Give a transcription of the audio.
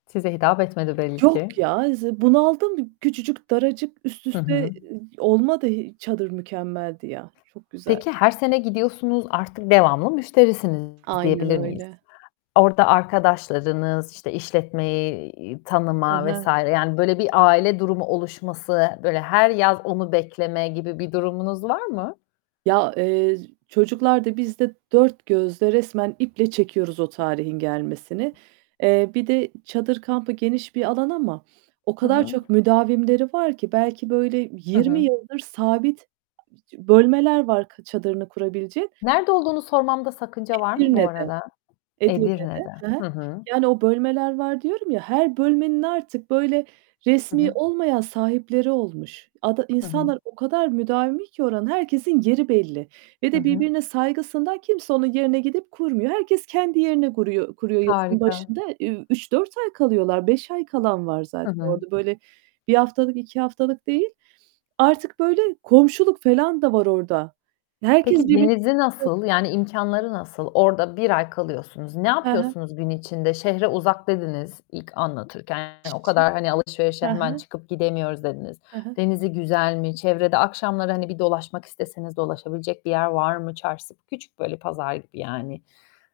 Size hitap etmedi belli Yok ki. ya, z bunaldım küçücük daracık üst Hı üste e hı. olmadı hiç. Çadır mükemmeldi ya. Çok güzel. Peki, her sene gidiyorsunuz, artık devamlı müşterisiniz, Aynen diyebilir miyiz? öyle. Orada arkadaşlarınız, işte, işletmeyi Hı tanıma vs. hı. yani böyle bir aile durumu oluşması, böyle her yaz onu bekleme gibi bir durumunuz var mı? Ya, eee, çocuklar da, biz de dört gözle resmen iple çekiyoruz o tarihin gelmesini. Eee, bir de çadır kampı geniş bir alan ama o Hı kadar hı. çok müdavimleri var ki belki böyle Hı 20 hı. yıldır sabit [unintelligible] bölmeler var kı çadırını kurabilecek. Nerede olduğunu sormamda sakınca var mı bu Edirne'de, arada? Edirne'de. Edirne'de. Hı hı. Hı hı. Yani o bölmeler var, diyorum ya. Her bölmenin artık böyle Hı resmî hı. olmayan sahipleri olmuş. Ada Hı hı. insanlar o kadar müdavimi ki oranın herkesin yeri belli ve Hı de hı. birbirine saygısından kimse onun yerine gidip kurmuyor. Herkes kendi yerine guruyor kuruyor yazın Harika. başında. Üüü, 3-4 ay kalıyorlar. 5 ay kalan var Hı zaten hı. orada. Böyle 1 haftalık 2 haftalık değil. Artık böyle komşuluk falan da var orada. Herkes Peki birbirine denizi [unintelligible] nasıl? Yani, imkânları nasıl? Orada 1 ay kalıyorsunuz. Ne He he. yapıyorsunuz gün içinde? Şehre uzak dediniz ilk anlatırken. O [unintelligible] He kadar, hani, alışverişe hemen he. çıkıp gidemiyoruz, dediniz. He he. Denizi güzel mi? Çevrede akşamları, hani, bir dolaşmak isteseniz, dolaşabilecek bir yer var mı? Çarşısı, küçük, böyle, pazar gibi yani...